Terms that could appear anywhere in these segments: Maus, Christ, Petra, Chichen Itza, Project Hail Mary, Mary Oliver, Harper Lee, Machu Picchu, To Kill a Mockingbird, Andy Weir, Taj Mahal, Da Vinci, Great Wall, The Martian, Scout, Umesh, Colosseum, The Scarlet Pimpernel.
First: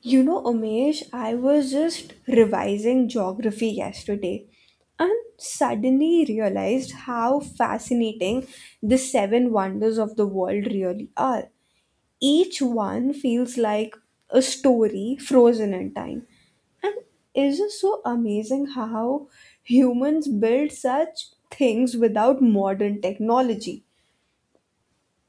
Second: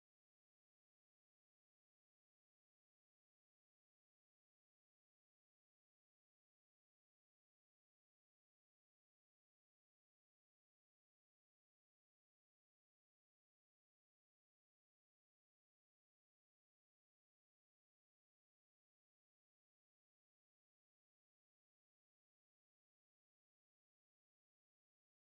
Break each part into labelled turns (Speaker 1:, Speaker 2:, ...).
Speaker 1: You know, Umesh, I was just revising geography yesterday and suddenly realized how fascinating the seven wonders of the world really are. Each one feels like a story frozen in time. And it's just so amazing how humans build such things without modern technology.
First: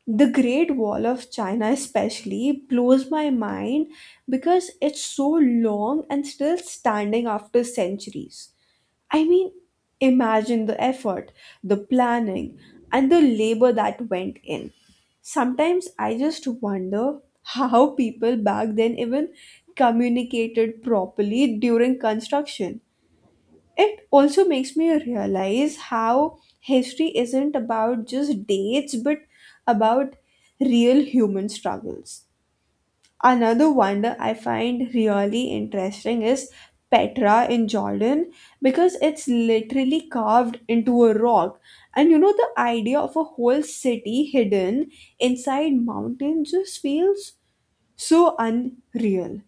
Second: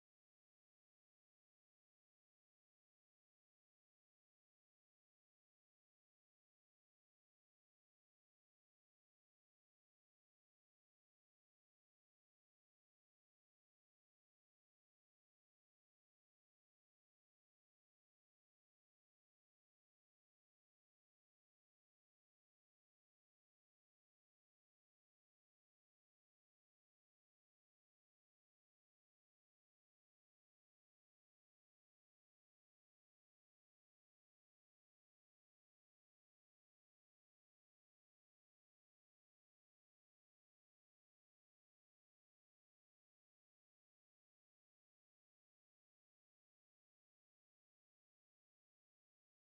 Speaker 1: The Great Wall of China, especially, blows my mind because it's so long and still standing after centuries. I mean, imagine the effort, the planning, and the labor that went in. Sometimes I just wonder how people back then even communicated properly during construction. It also makes me realize how history isn't about just dates but about real human struggles. Another wonder I find really interesting is Petra in Jordan because it's literally carved into a rock. And you know, the idea of a whole city hidden inside mountain just feels so unreal.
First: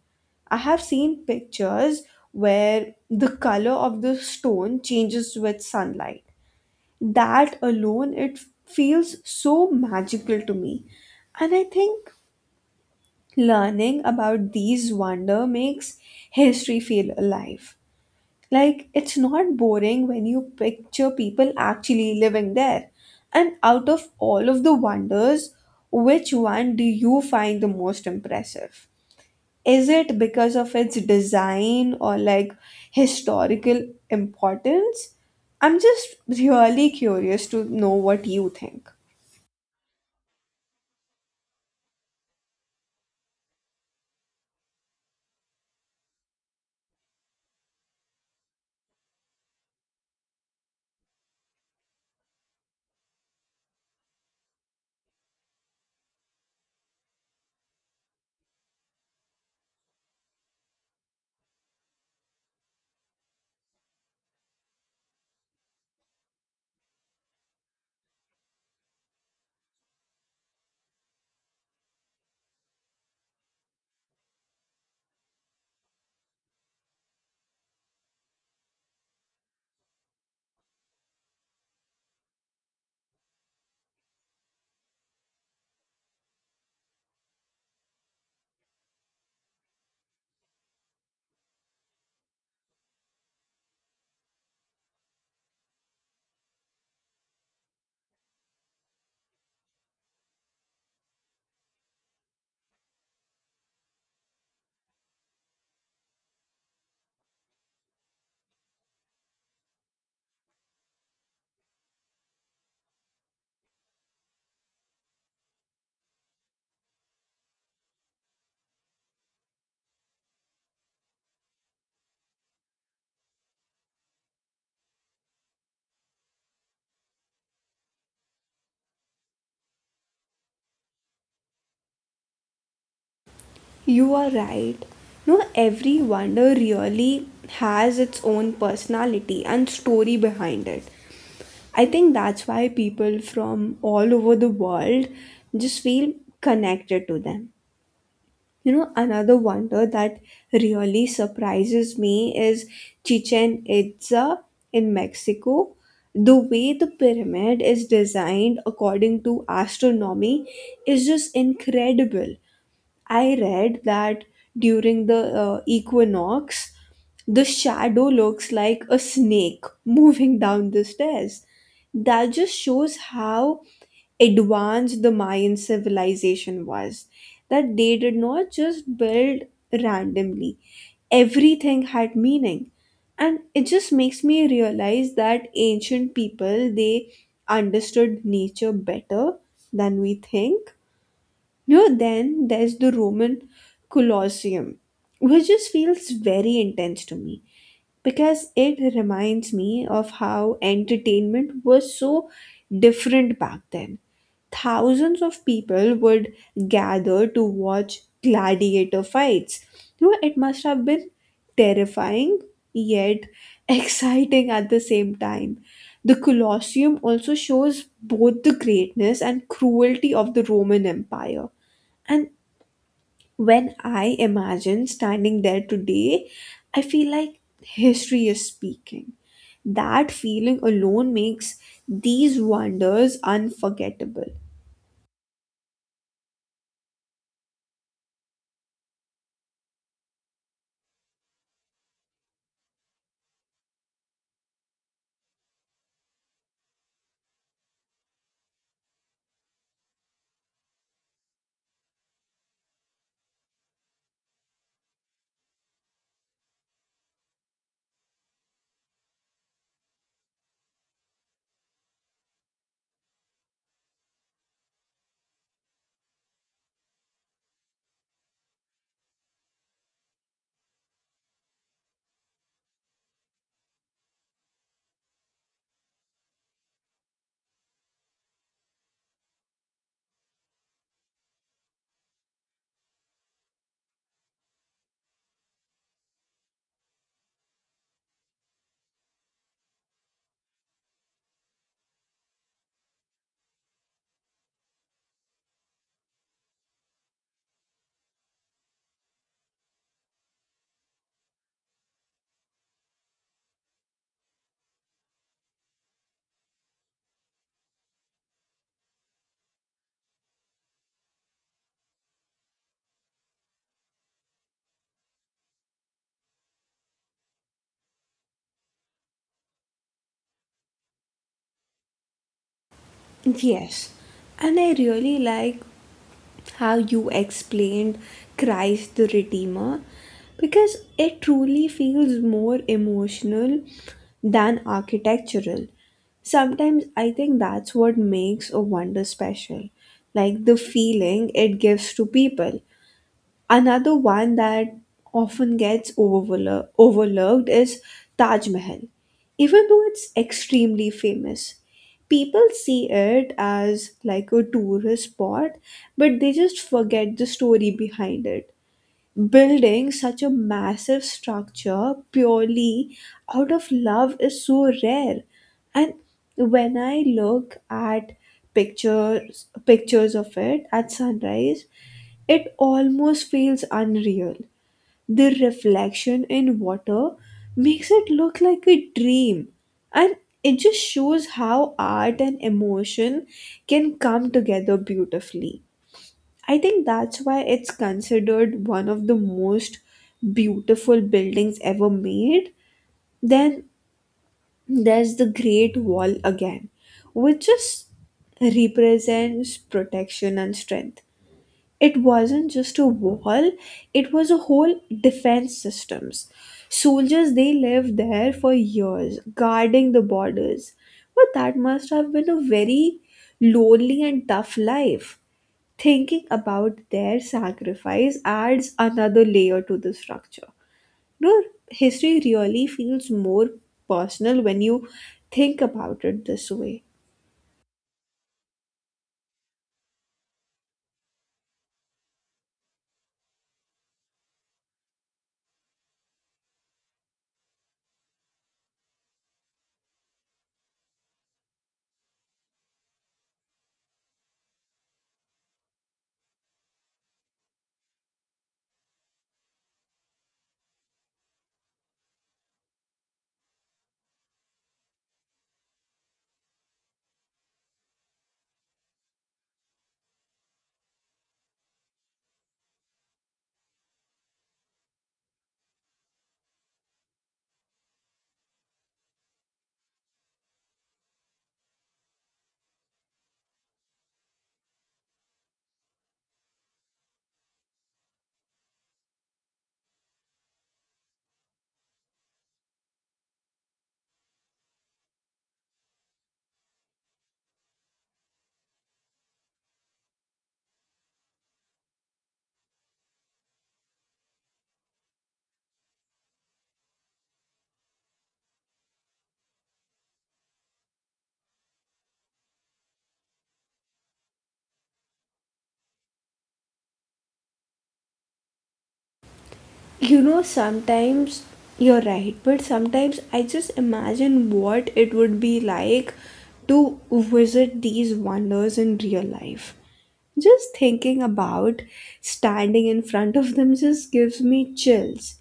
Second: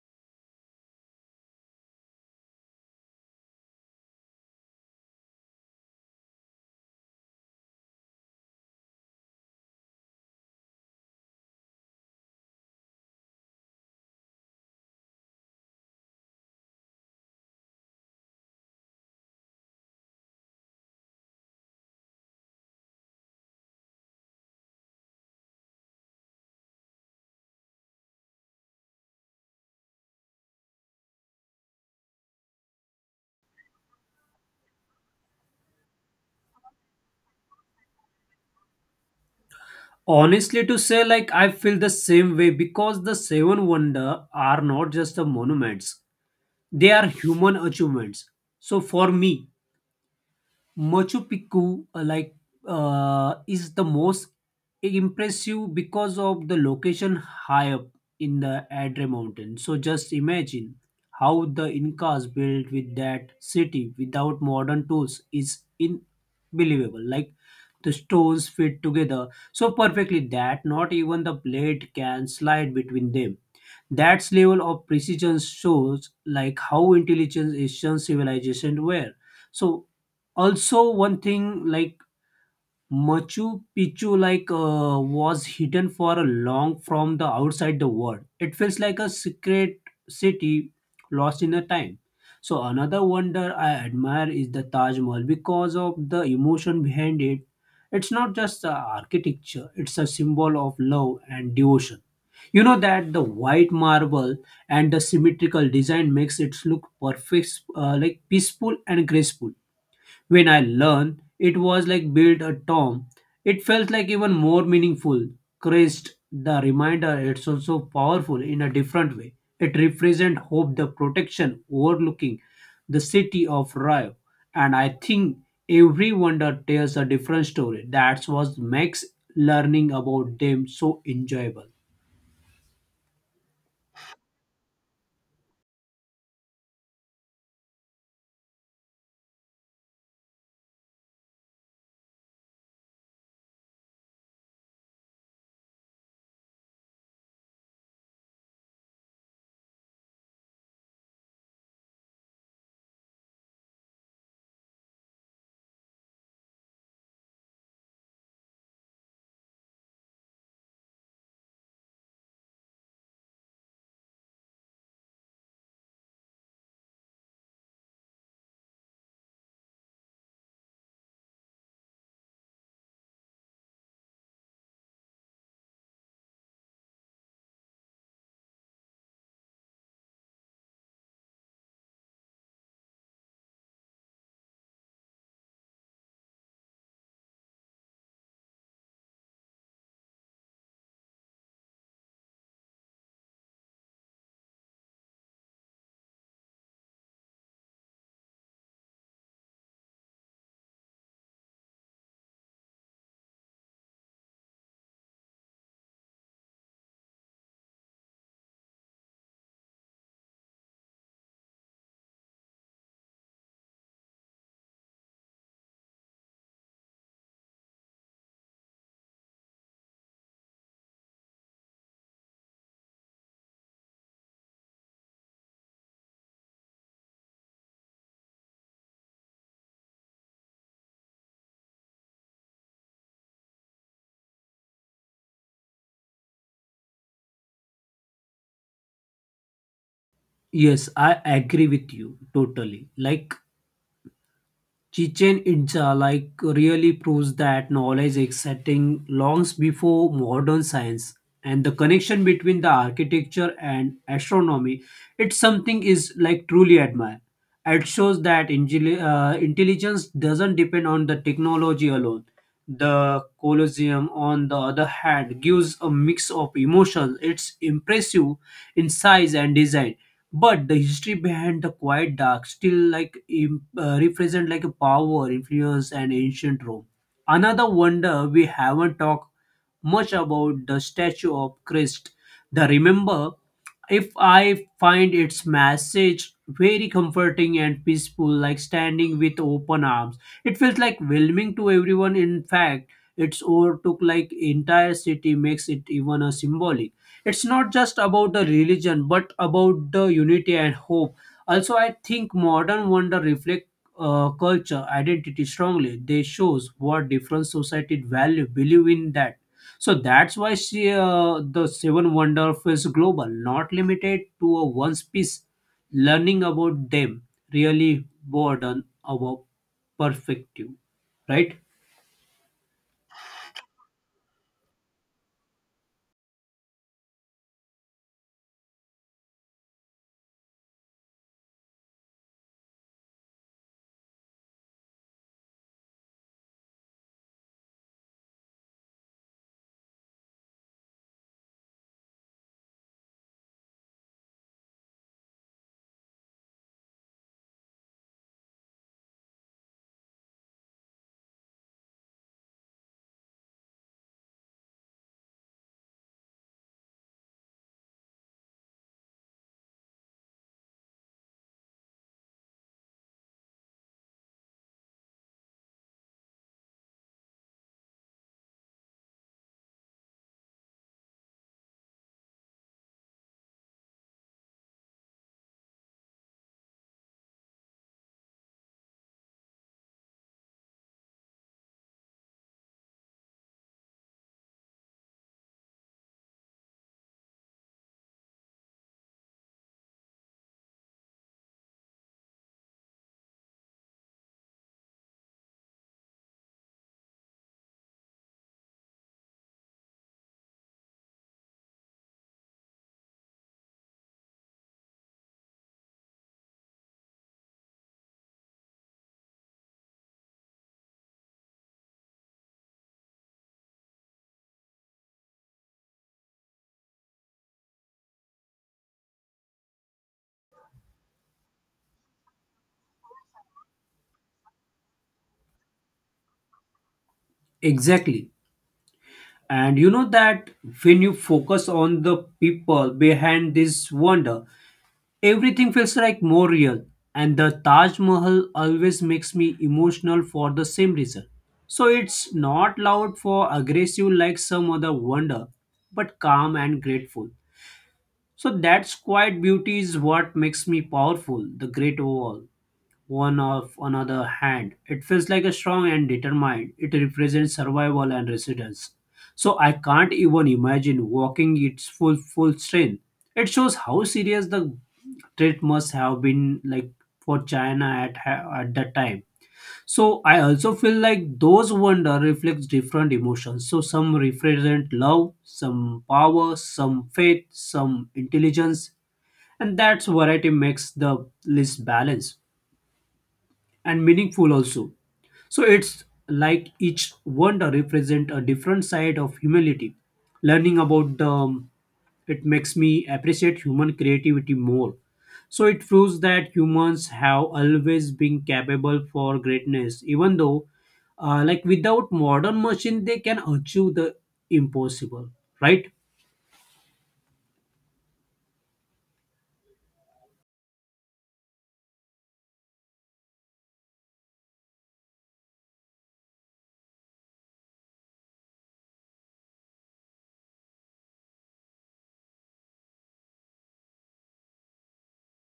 Speaker 1: I have seen pictures where the color of the stone changes with sunlight. That alone, it feels so magical to me. And I think learning about these wonder makes history feel alive. Like it's not boring when you picture people actually living there. And out of all of the wonders, which one do you find the most impressive? Is it because of its design or like historical importance? I'm just really curious to know what you think.
Speaker 2: Honestly, to say, like, I feel the same way because the seven wonder are not just the monuments, they are human achievements. So, for me, Machu Picchu, is the most impressive because of the location high up in the Adre Mountain. So just imagine how the Incas built with that city without modern tools is unbelievable. Like the stones fit together so perfectly that not even the blade can slide between them. That level of precision shows like how intelligent ancient civilization were. So also one thing like Machu Picchu like was hidden for a long from the outside the world. It feels like a secret city lost in a time. So another wonder I admire is the Taj Mahal because of the emotion behind it. It's not just the architecture; it's a symbol of love and devotion. You know that the white marble and the symmetrical design makes it look perfect, like peaceful and graceful. When I learned it was like built a tomb, it felt like even more meaningful. Christ, the reminder, it's also powerful in a different way. It represents hope, the protection overlooking the city of Rio. And I think every wonder tells a different story. That's what makes learning about them so enjoyable.
Speaker 1: You are right. No, every wonder really has its own personality and story behind it. I think that's why people from all over the world just feel connected to them. You know, another wonder that really surprises me is Chichen Itza in Mexico. The way the pyramid is designed according to astronomy is just incredible. I read that during the equinox, the shadow looks like a snake moving down the stairs. That just shows how advanced the Mayan civilization was. That they did not just build randomly, everything had meaning. And it just makes me realize that ancient people they understood nature better than we think. You know, then there's the Roman Colosseum, which just feels very intense to me because it reminds me of how entertainment was so different back then. Thousands of people would gather to watch gladiator fights. You know, it must have been terrifying yet exciting at the same time. The Colosseum also shows both the greatness and cruelty of the Roman Empire. And when I imagine standing there today, I feel like history is speaking. That feeling alone makes these wonders unforgettable.
Speaker 2: Yes, I agree with you totally. Like Chichen Itza like really proves that knowledge existing longs before modern science, and the connection between the architecture and astronomy, it's something is like truly admire. It shows that intelligence doesn't depend on the technology alone. The colosseum on the other hand gives a mix of emotions. It's impressive in size and design, but the history behind the quiet dark still like represent like a power, influence, and ancient Rome. Another wonder we haven't talked much about the statue of Christ. The remember, if I find its message very comforting and peaceful, like standing with open arms. It feels like welcoming to everyone. In fact, its overtook like entire city makes it even a symbolic. It's not just about the religion but about the unity and hope. Also I think modern wonder reflect culture identity strongly. They shows what different society value believe in that. So that's why the seven wonder feels global, not limited to a one piece. Learning about them really broaden our perspective, right?
Speaker 1: Yes, and I really like how you explained Christ the Redeemer because it truly feels more emotional than architectural. Sometimes I think that's what makes a wonder special, like the feeling it gives to people. Another one that overlooked is Taj Mahal. Even though it's extremely famous, people see it as like a tourist spot, but they just forget the story behind it, building such a massive structure purely out of love is so rare. And when I look at pictures of it at sunrise, it almost feels unreal. The reflection in water makes it look like a dream, and it just shows how art and emotion can come together beautifully. I think that's why it's considered one of the most beautiful buildings ever made. Then there's the Great Wall again, which just represents protection and strength. It wasn't just a wall, it was a whole defense systems. Soldiers they lived there for years, guarding the borders. But that must have been a very lonely and tough life. Thinking about their sacrifice adds another layer to the structure. You know, history really feels more personal when you think about it this way.
Speaker 2: Exactly. And you know that when you focus on the people behind this wonder, everything feels like more real. And the Taj Mahal always makes me emotional for the same reason. So it's not loud for aggressive like some other wonder, but calm and grateful. So that's quiet beauty is what makes me powerful, the great overall one of another hand. It feels like a strong and determined. It represents survival and resilience. So I can't even imagine walking its full strength. It shows how serious the threat must have been like for China at that time. So I also feel like those wonder reflects different emotions. So some represent love, some power, some faith, some intelligence, and that's variety makes the list balance and meaningful also. So it's like each wonder represent a different side of humility. Learning about them, it makes me appreciate human creativity more. So it proves that humans have always been capable for greatness, even though, like without modern machine, they can achieve the impossible, right?
Speaker 1: You know, sometimes you're right, but sometimes I just imagine what it would be like to visit these wonders in real life. Just thinking about standing in front of them just gives me chills.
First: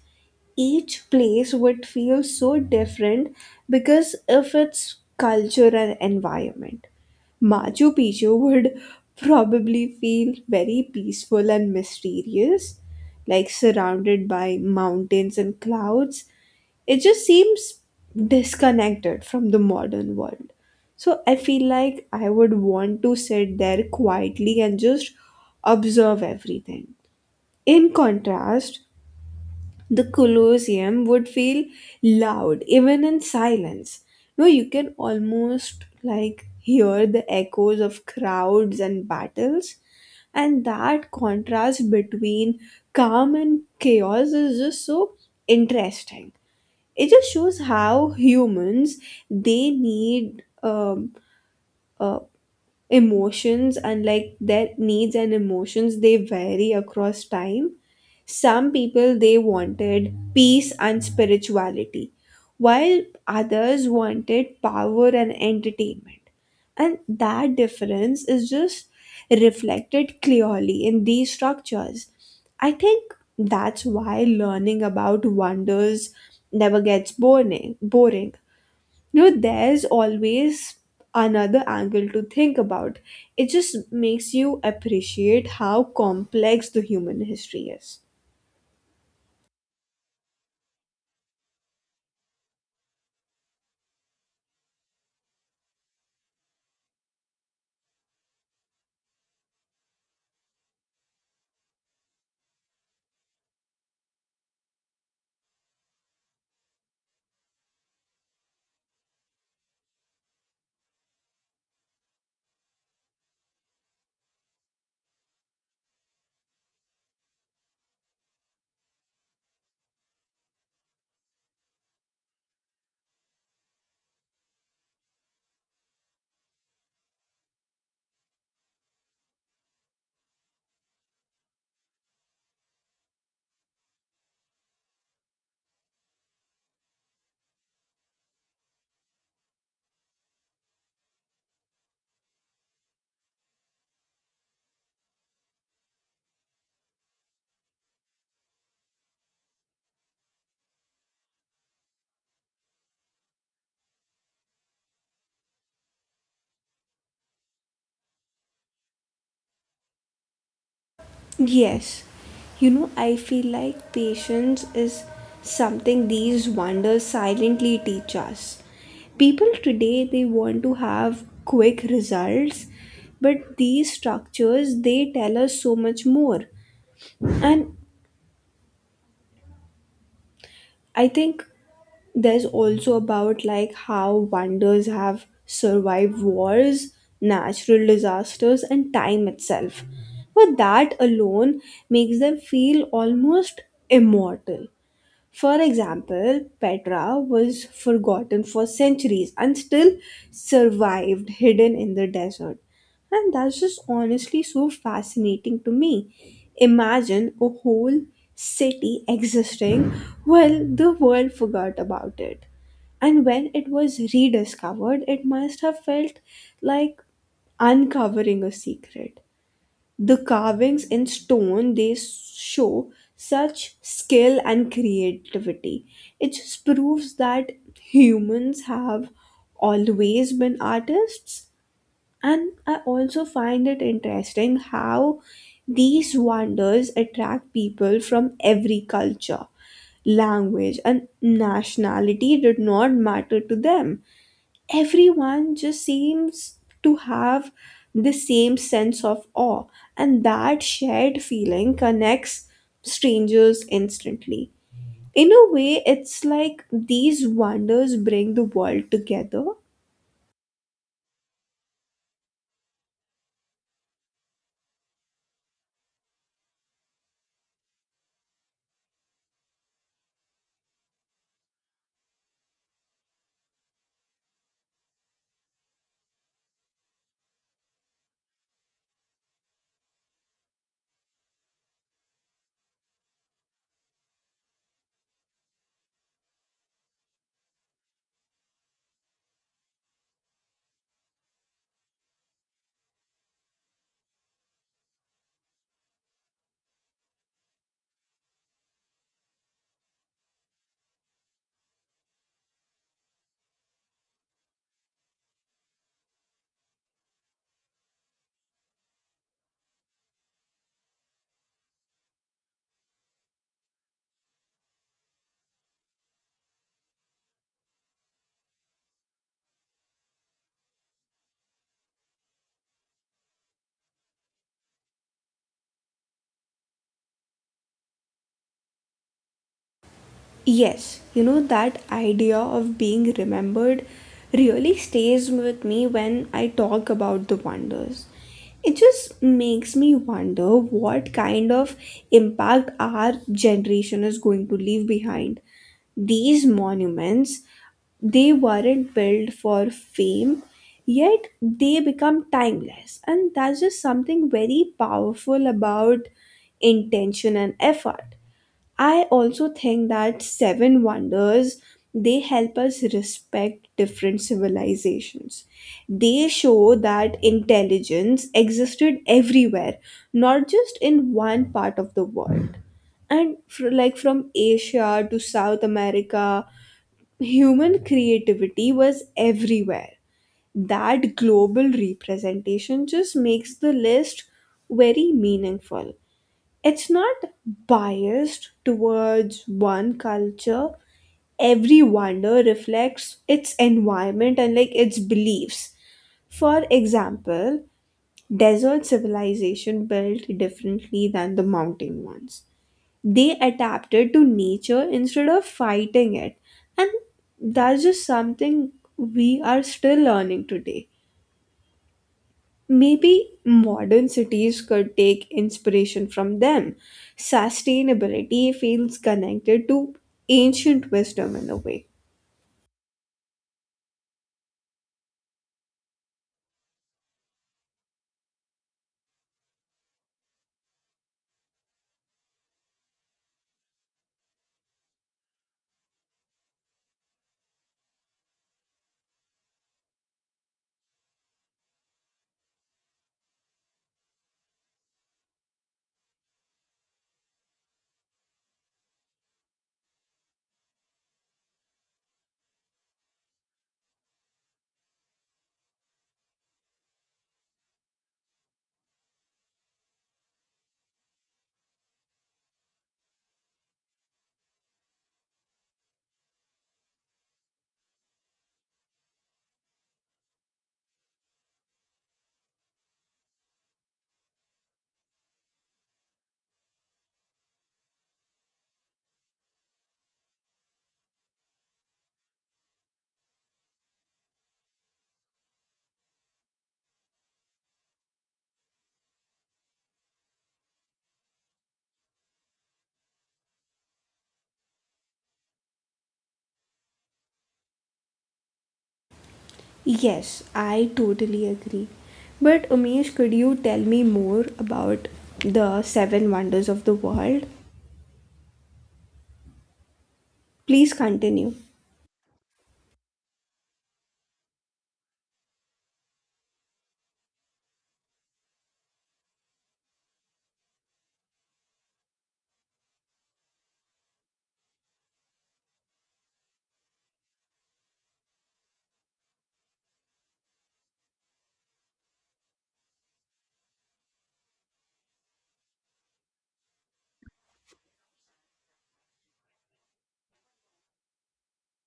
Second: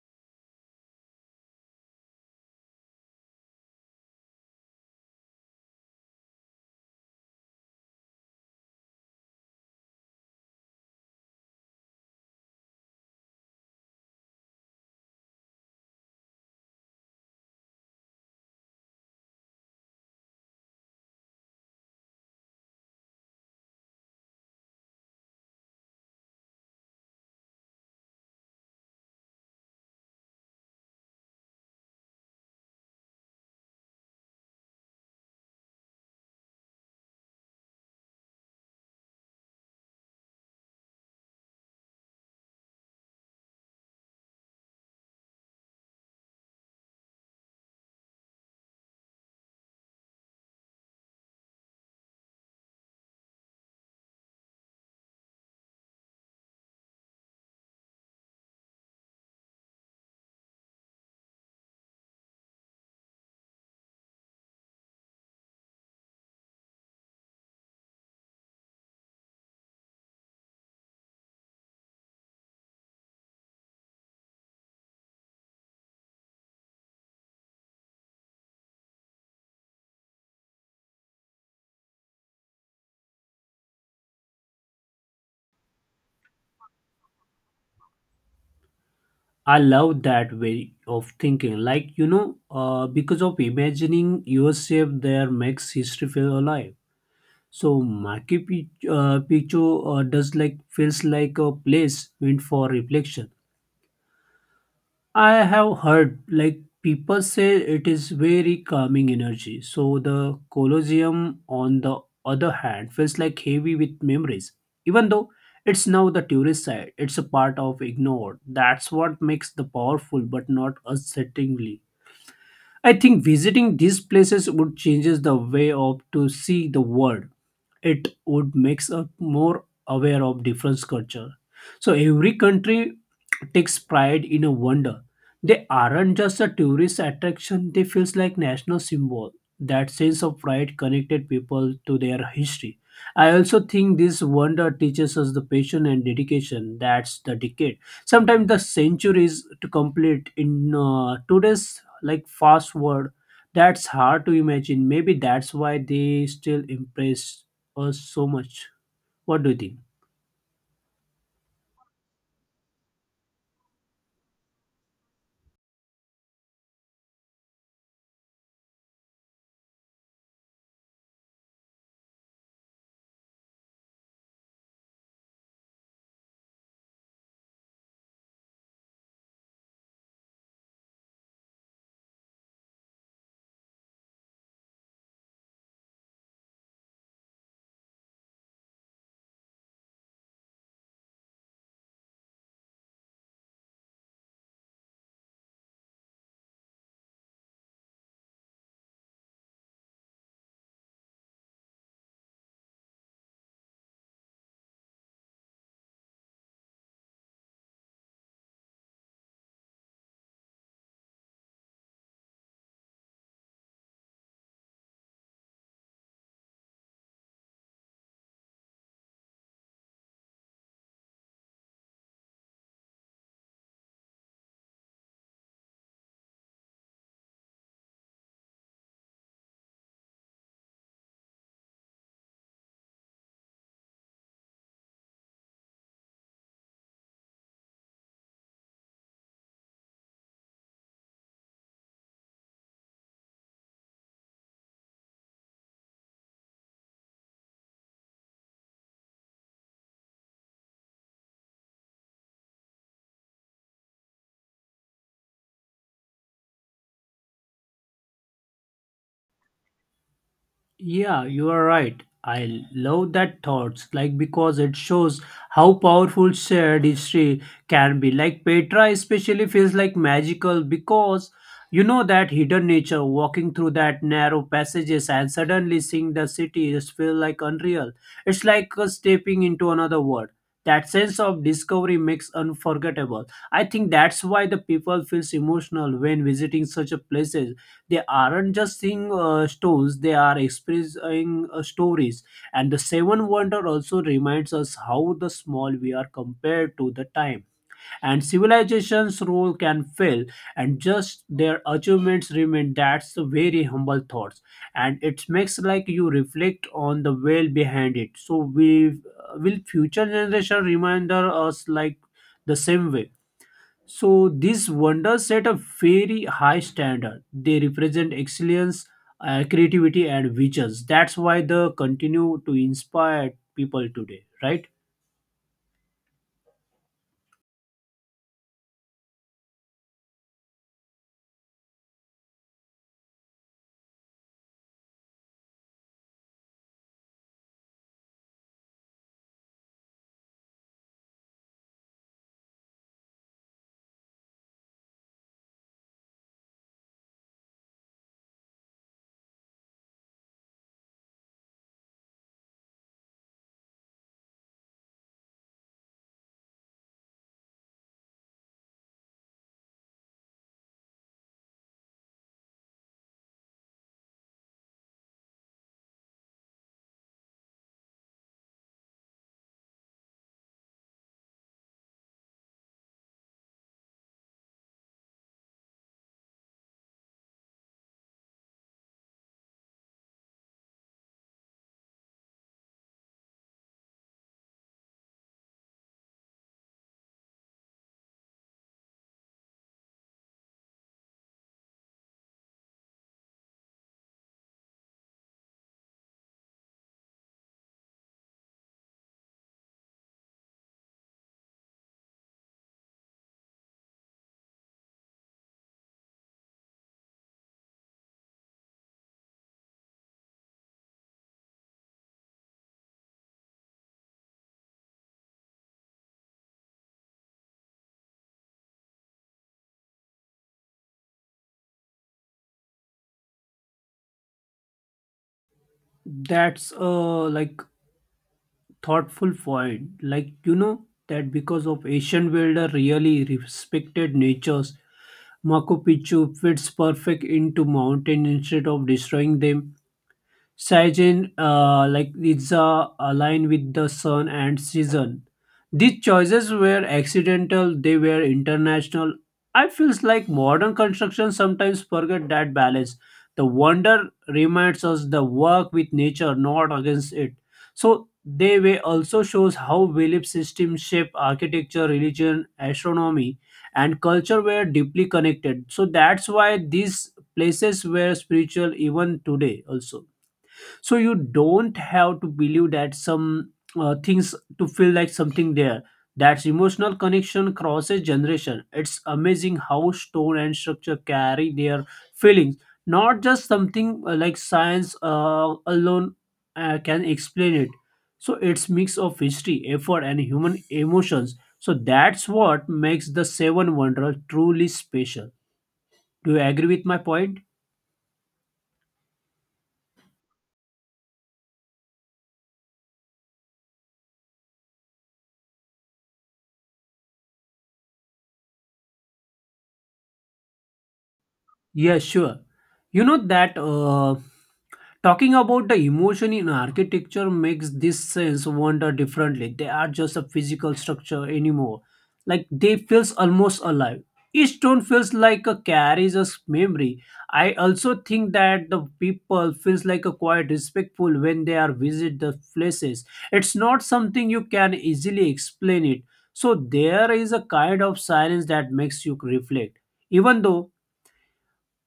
Speaker 1: Each place would feel so different because of its culture and environment. Machu Picchu would probably feel very peaceful and mysterious, like surrounded by mountains and clouds. It just seems disconnected from the modern world. So I feel like I would want to sit there quietly and just observe everything. In contrast, the Colosseum would feel loud even in silence. No, you can almost like hear the echoes of crowds and battles, and that contrast between calm and chaos is just so interesting. It just shows how humans they need uh, emotions, and like their needs and emotions they vary across time. Some people they wanted peace and spirituality, while others wanted power and entertainment. And that difference is just reflected clearly in these structures. I think that's why learning about wonders never gets boring. You know, there's always another angle to think about. It just makes you appreciate how complex the human history is.
Speaker 2: I love that way of thinking. Like you know, because of imagining yourself there makes history feel alive. So Machu Picchu does like feels like a place meant for reflection. I have heard like people say it is very calming energy. So the Colosseum on the other hand feels like heavy with memories. Even though it's now the tourist side, it's a part of ignored. That's what makes the powerful but not unsettlingly. I think visiting these places would changes the way of to see the world. It would makes us more aware of different culture. So every country takes pride in a wonder. They aren't just a tourist attraction, they feels like national symbol. That sense of pride connected people to their history. I also think this wonder teaches us the patience and dedication that's the decade. Sometimes the centuries to complete in today's like fast world. That's hard to imagine. Maybe that's why they still impress us so much. What do you think?
Speaker 1: Yes, you know, I feel like patience is something these wonders silently teach us. People today they want to have quick results, but these structures they tell us so much more. And I think there's also about like how wonders have survived wars, natural disasters, and time itself. But that alone makes them feel almost immortal. For example, Petra was forgotten for centuries and still survived hidden in the desert. And that's just honestly so fascinating to me. Imagine a whole city existing while the world forgot about it. And when it was rediscovered, it must have felt like uncovering a secret. The carvings in stone they show such skill and creativity. It just proves that humans have always been artists. And I also find it interesting how these wonders attract people from every culture, language, and nationality did not matter to them. Everyone just seems to have the same sense of awe, and that shared feeling connects strangers instantly. In a way, it's like these wonders bring the world together.
Speaker 2: Yeah, you are right. I love that thoughts like because it shows how powerful shared history can be. Like Petra especially feels like magical because you know that hidden nature walking through that narrow passages and suddenly seeing the city just feel like unreal. It's like stepping into another world. That sense of discovery makes unforgettable. I think that's why the people feels emotional when visiting such a places. They aren't just seeing stores they are expressing stories. And the seven wonder also reminds us how the small we are compared to the time and civilization's role can fail, and just their achievements remain. That's a very humble thoughts, and it makes like you reflect on the well behind it. So we, will future generation reminder us like the same way. So these wonders set a very high standard. They represent excellence, creativity, and visions. That's why they continue to inspire people today, right?
Speaker 1: Yes, you know, that idea of being remembered really stays with me when I talk about the wonders. It just makes me wonder what kind of impact our generation is going to leave behind. These monuments, they weren't built for fame, yet they become timeless. And that's just something very powerful about intention and effort. I also think that seven wonders they help us respect different civilizations. They show that intelligence existed everywhere, not just in one part of the world. And fr like from Asia to South America, human creativity was everywhere. That global representation just makes the list very meaningful. It's not biased towards one culture. Every wonder reflects its environment and like its beliefs. For example, desert civilization built differently than the mountain ones. They adapted to nature instead of fighting it. And that's just something we are still learning today. Maybe modern cities could take inspiration from them. Sustainability feels connected to ancient wisdom in a way.
Speaker 2: That's a like thoughtful point. Like you know that because of Asian builder really respected natures, Machu Picchu fits perfect into mountain instead of destroying them. Like Ritza, align with the sun and season. These choices were accidental, they were international. I feels like modern construction sometimes forget that balance. The wonder reminds us the work with nature, not against it. So they way also shows how belief systems shape architecture, religion, astronomy, and culture were deeply connected. So that's why these places were spiritual even today also. So you don't have to believe that some things to feel like something there. That's emotional connection crosses generation. It's amazing how stone and structure carry their feelings, not just something, like science alone, can explain it. So it's mix of history effort and human emotions. So that's what makes the seven wonder truly special. Do you agree with my point?
Speaker 1: Yes, I totally agree. But Umesh, could you tell me more about the seven wonders of the world? Please continue.
Speaker 2: Yeah, sure. You know that talking about the emotion in architecture makes this sense wonder differently. They are just a physical structure anymore. Like they feels almost alive. Each stone feels like a carries a memory. I also think that the people feels like a quite respectful when they are visit the places. It's not something you can easily explain it. So there is a kind of silence that makes you reflect. Even though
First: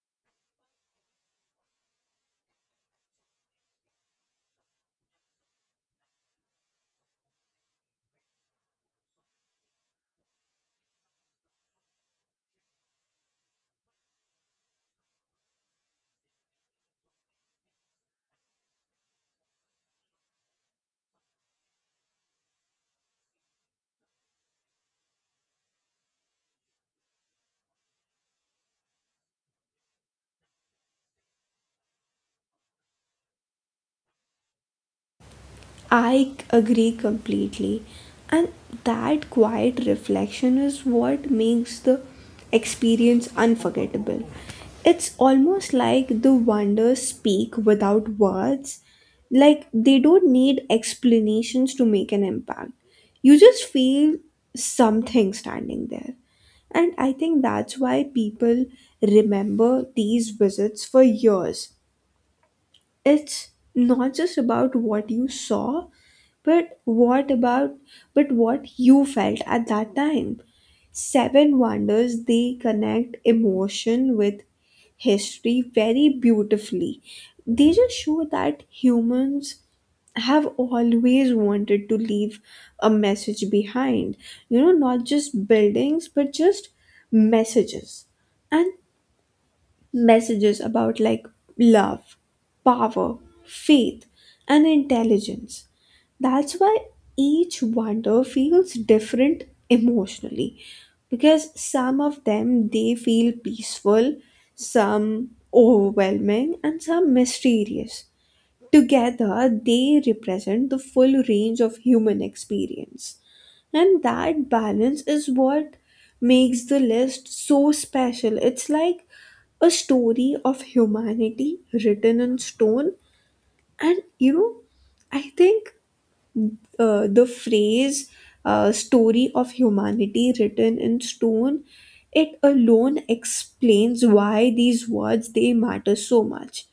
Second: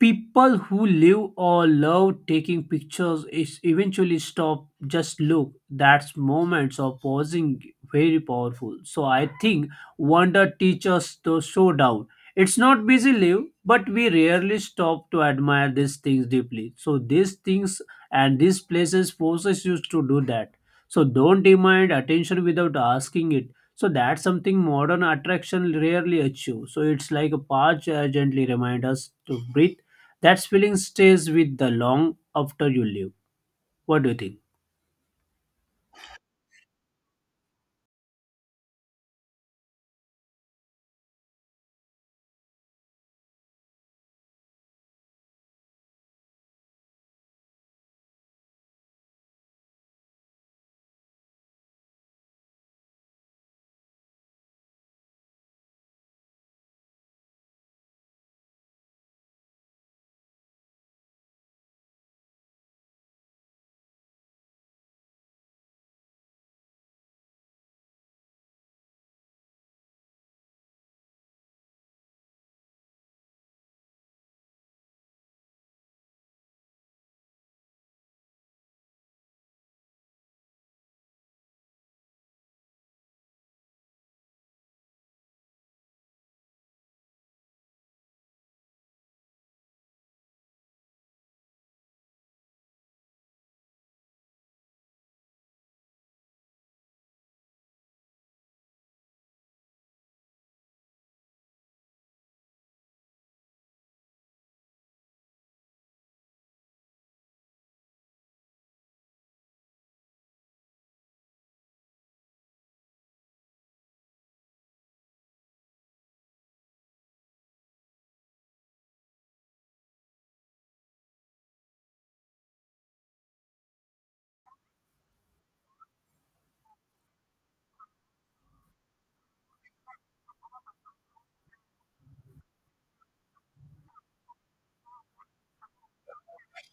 Speaker 2: people who live or love taking pictures is eventually stop just look, that's moments of pausing very powerful. So I think wonder teaches to slow down. It's not busy live but we rarely stop to admire these things deeply, so these things and these places forces you to do that. So don't demand attention without asking it. So that's something modern attraction rarely achieves. So it's like a patch gently remind us to breathe. That feeling stays with the long after you leave. What do you think?
Speaker 1: I agree completely. And that quiet reflection is what makes the experience unforgettable. It's almost like the wonders speak without words, like they don't need explanations to make an impact. You just feel something standing there. And I think that's why people remember these visits for years. It's not just about what you saw, but what about but what you felt at that time. Seven wonders they connect emotion with history very beautifully. They just show that humans have always wanted to leave a message behind, you know, not just buildings but just messages. And messages about like love, power, faith, and intelligence. That's why each wonder feels different emotionally, because some of them they feel peaceful, some overwhelming, and some mysterious. Together, they represent the full range of human experience. And that balance is what makes the list so special. It's like a story of humanity written in stone. And you know, I think the phrase story of humanity written in stone, it alone explains why these words they matter so much.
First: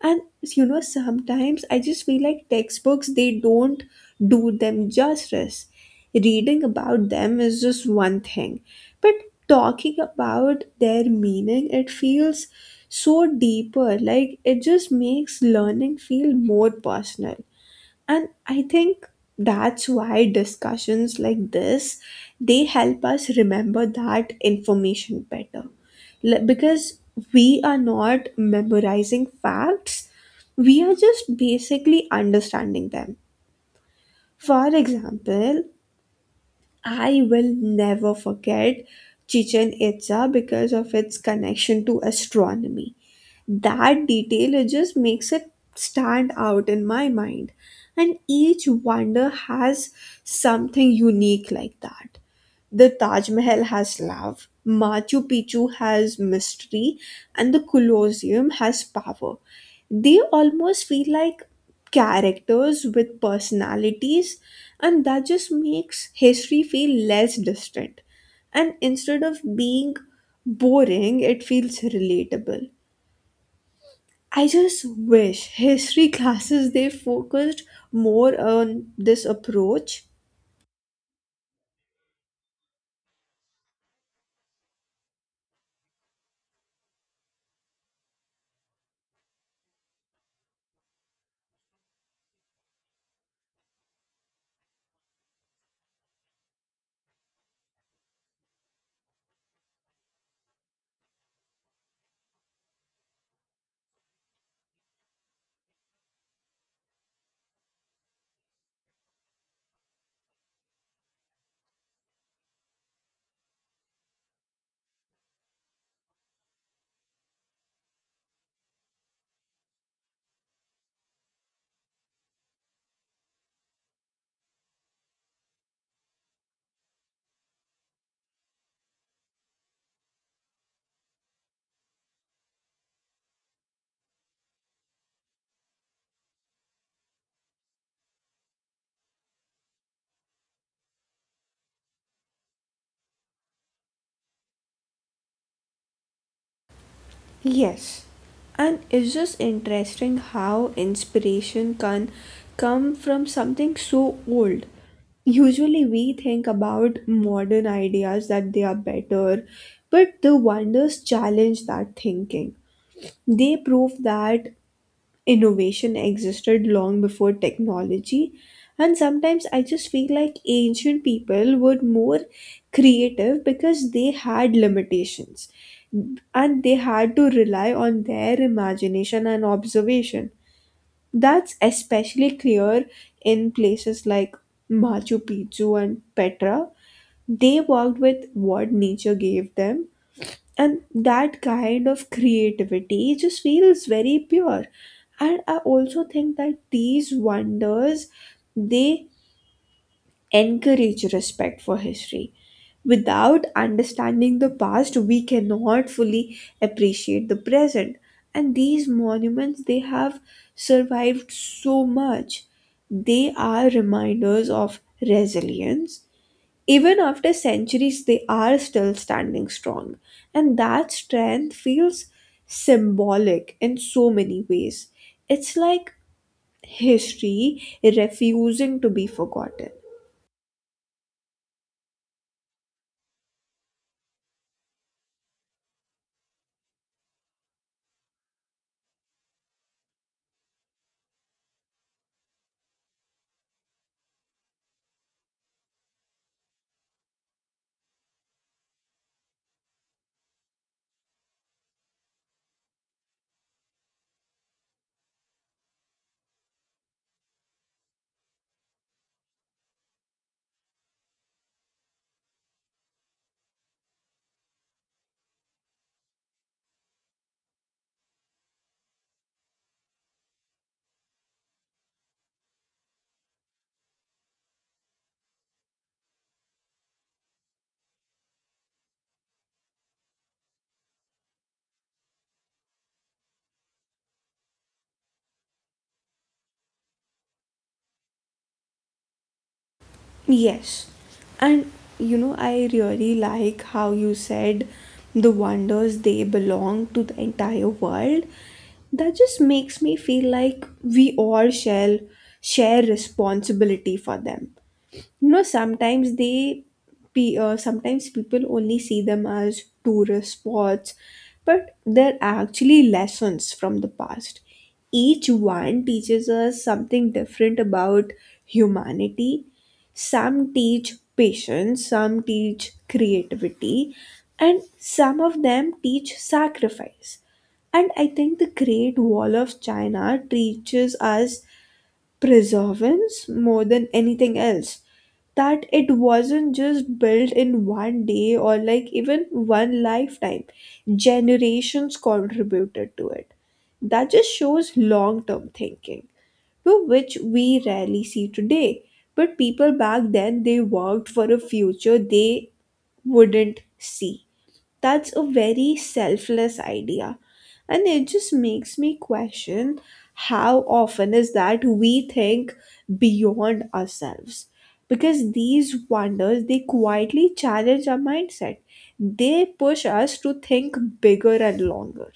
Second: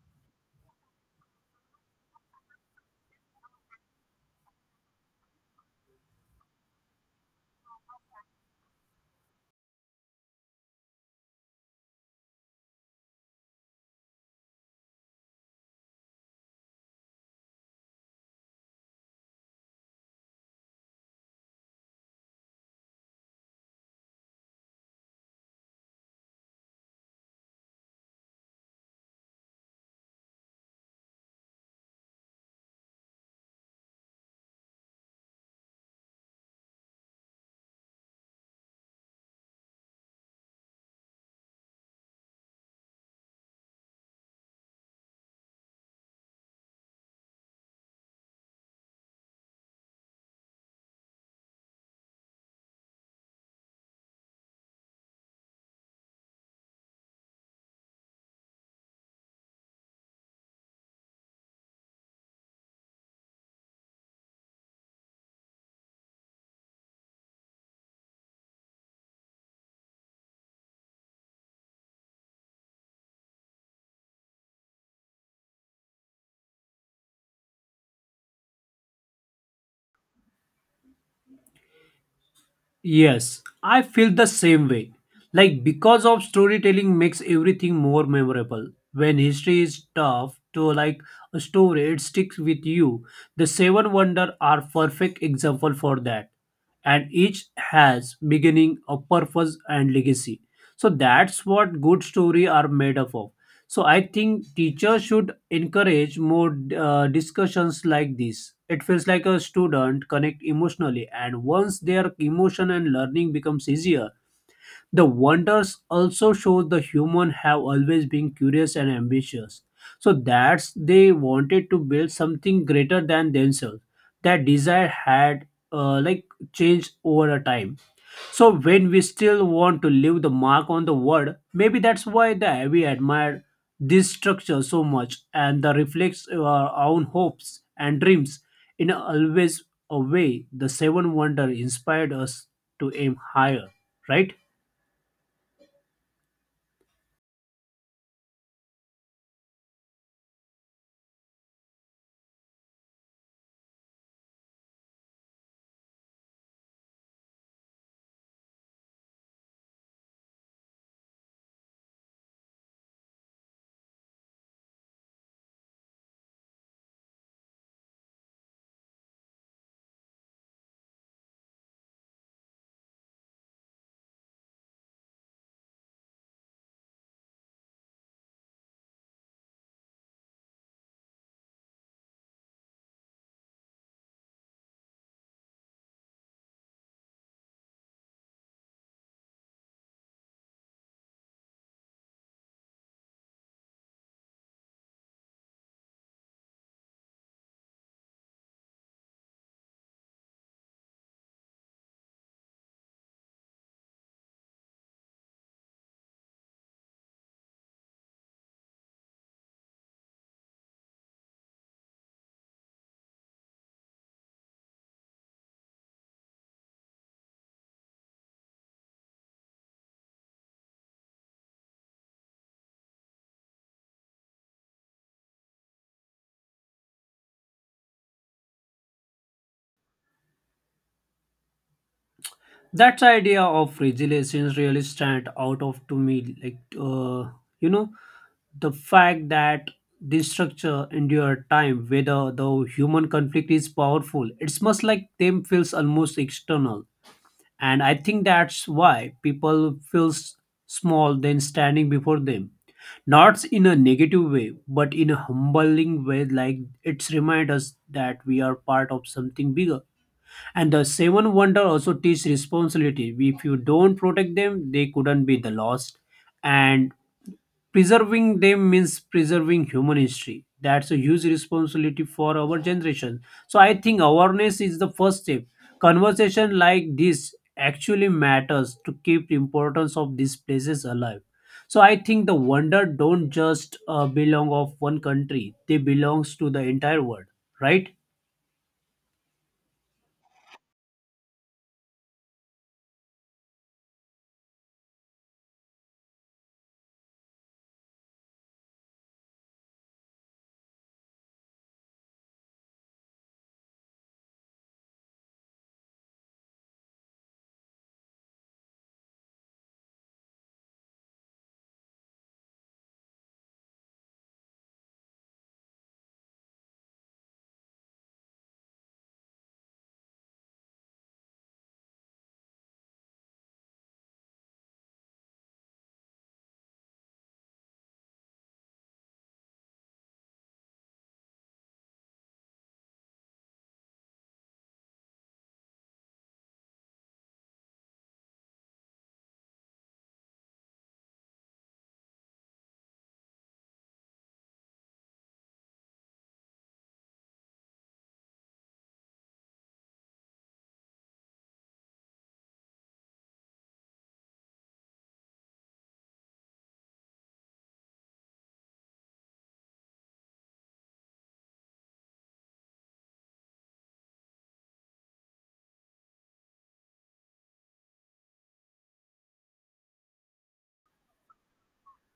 Speaker 1: And you know, sometimes I just feel like textbooks they don't do them justice. Reading about them is just one thing, but talking about their meaning it feels so deeper. Like it just makes learning feel more personal. And I think that's why discussions like this they help us remember that information better, because we are not memorizing facts, we are just basically understanding them. For example, I will never forget Chichen Itza because of its connection to astronomy. That detail it just makes it stand out in my mind, and each wonder has something unique like that. The Taj Mahal has love, Machu Picchu has mystery, and the Colosseum has power. They almost feel like characters with personalities, and that just makes history feel less distant. And instead of being boring, it feels relatable. I just wish history classes they focused more on this approach.
Speaker 2: Yes, I feel the same way. Like because of storytelling makes everything more memorable. When history is tough to like a story, it sticks with you. The Seven Wonder are perfect example for that. And each has beginning, a purpose and legacy. So that's what good story are made up of. So I think teachers should encourage more discussions like this. It feels like a student connect emotionally, and once their emotion and learning becomes easier, the wonders also show the human have always been curious and ambitious. So that's they wanted to build something greater than themselves. That desire had uh, like changed over a time. So when we still want to leave the mark on the world, maybe that's why the we admire this structure so much and the reflects our own hopes and dreams in always a way. The seven wonder inspired us to aim higher, right?
Speaker 1: Yes, and it's just interesting how inspiration can come from something so old. Usually, we think about modern ideas that they are better, but the wonders challenge that thinking. They prove that innovation existed long before technology, and sometimes I just feel like ancient people were more creative because they had limitations and they had to rely on their imagination and observation. That's especially clear in places like Machu Picchu and Petra. They worked with what nature gave them, and that kind of creativity just feels very pure. And I also think that these wonders they encourage respect for history. Without understanding the past we cannot fully appreciate the present, and these monuments they have survived so much. They are reminders of resilience. Even after centuries, they are still standing strong. And that strength feels symbolic in so many ways. It's like history refusing to be forgotten.
Speaker 2: That idea of resilience really stand out of to me, like you know the fact that this structure endure time whether the human conflict is powerful. It's much like them feels almost external. And I think that's why people feels small then standing before them, not in a negative way but in a humbling way. Like it's remind us that we are part of something bigger. And the seven wonder also teach responsibility. If you don't protect them they couldn't be the lost, and preserving them means preserving human history. That's a huge responsibility for our generation. So I think awareness is the first step. Conversation like this actually matters to keep the importance of these places alive. So I think the wonder don't just belong of one country, they belongs to the entire world, right?
Speaker 1: Yes. And you know, I really like how you said the wonders they belong to the entire world. That just makes me feel like we all shall share responsibility for them. You know, sometimes sometimes people only see them as tourist spots, but they're actually lessons from the past. Each one teaches us something different about humanity. Some teach patience, some teach creativity, and some of them teach sacrifice. And I think the Great Wall of China teaches us preservance more than anything else. That it wasn't just built in one day or like even one lifetime, generations contributed to it. That just shows long term thinking, to which we rarely see today. But people back then they worked for a future they wouldn't see. That's a very selfless idea, and it just makes me question how often is that we think beyond ourselves, because these wonders they quietly challenge our mindset. They push us to think bigger and longer.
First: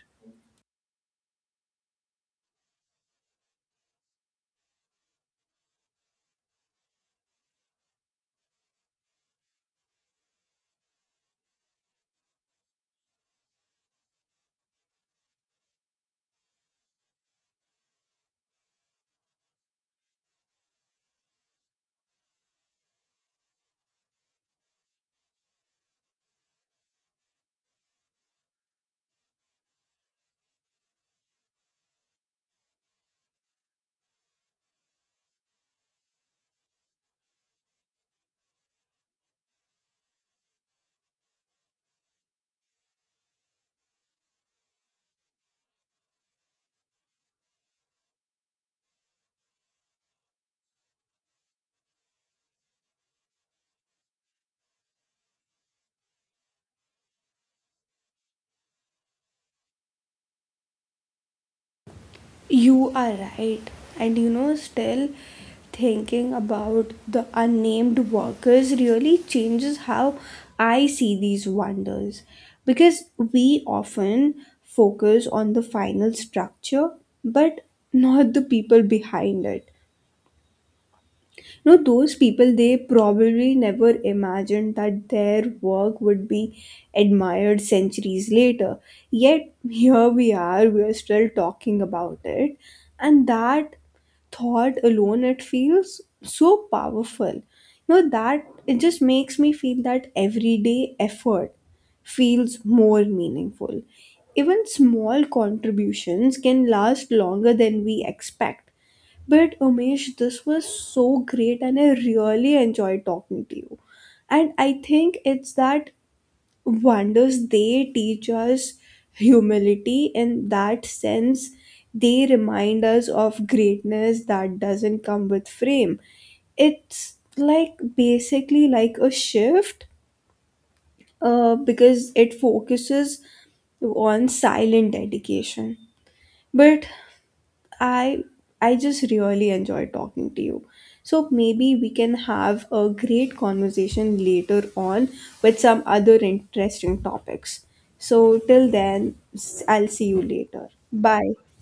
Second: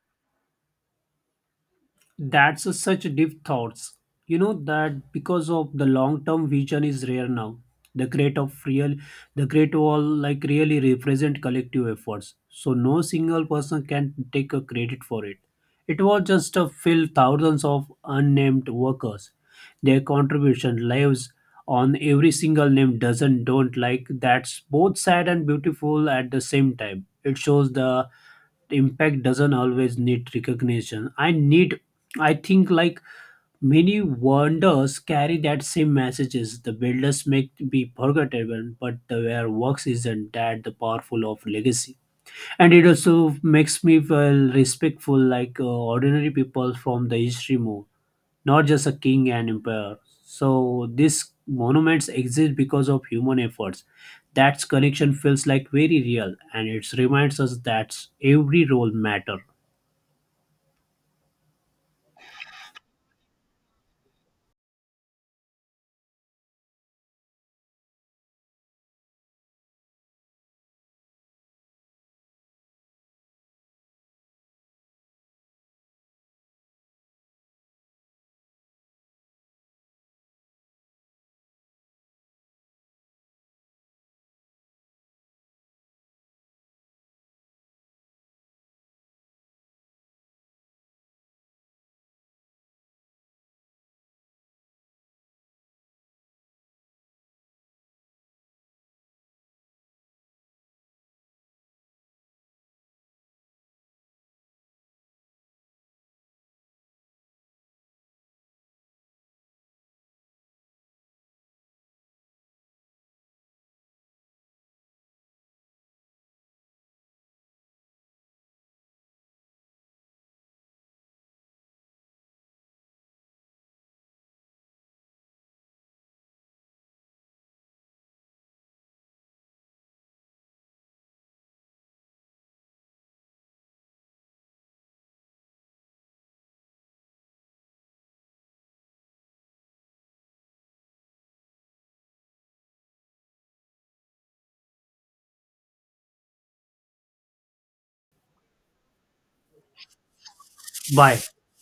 Speaker 2: That's a such deep thoughts. You know that because of the long term vision is rare now. The great of real, the great wall like really represent collective efforts. So no single person can take a credit for it. It was just a fill thousands of unnamed workers. Their contribution lives on every single name doesn't don't like. That's both sad and beautiful at the same time. It shows the impact doesn't always need recognition. I need I think like many wonders carry that same messages. The builders may be forgettable, but the their works isn't that the powerful of legacy. And it also makes me feel respectful like ordinary people from the history more, not just a king and empire. So these monuments exist because of human efforts. That connection feels like very real, and it reminds us that every role matter.
Speaker 1: You are right. And you know, still thinking about the unnamed workers really changes how I see these wonders. Because we often focus on the final structure, but not the people behind it. You know those people they probably never imagined that their work would be admired centuries later, yet here we are, we are still talking about it. And that thought alone it feels so powerful, you know. That it just makes me feel that everyday effort feels more meaningful. Even small contributions can last longer than we expect. But Umesh, this was so great and I really enjoyed talking to you. And I think it's that wonders they teach us humility in that sense. They remind us of greatness that doesn't come with frame. It's like basically like a shift because it focuses on silent dedication. But I I just really enjoyed talking to you. So maybe we can have a great conversation later on with some other interesting topics. So till then, I'll see you later.
Speaker 2: Bye.
Speaker 1: Bye.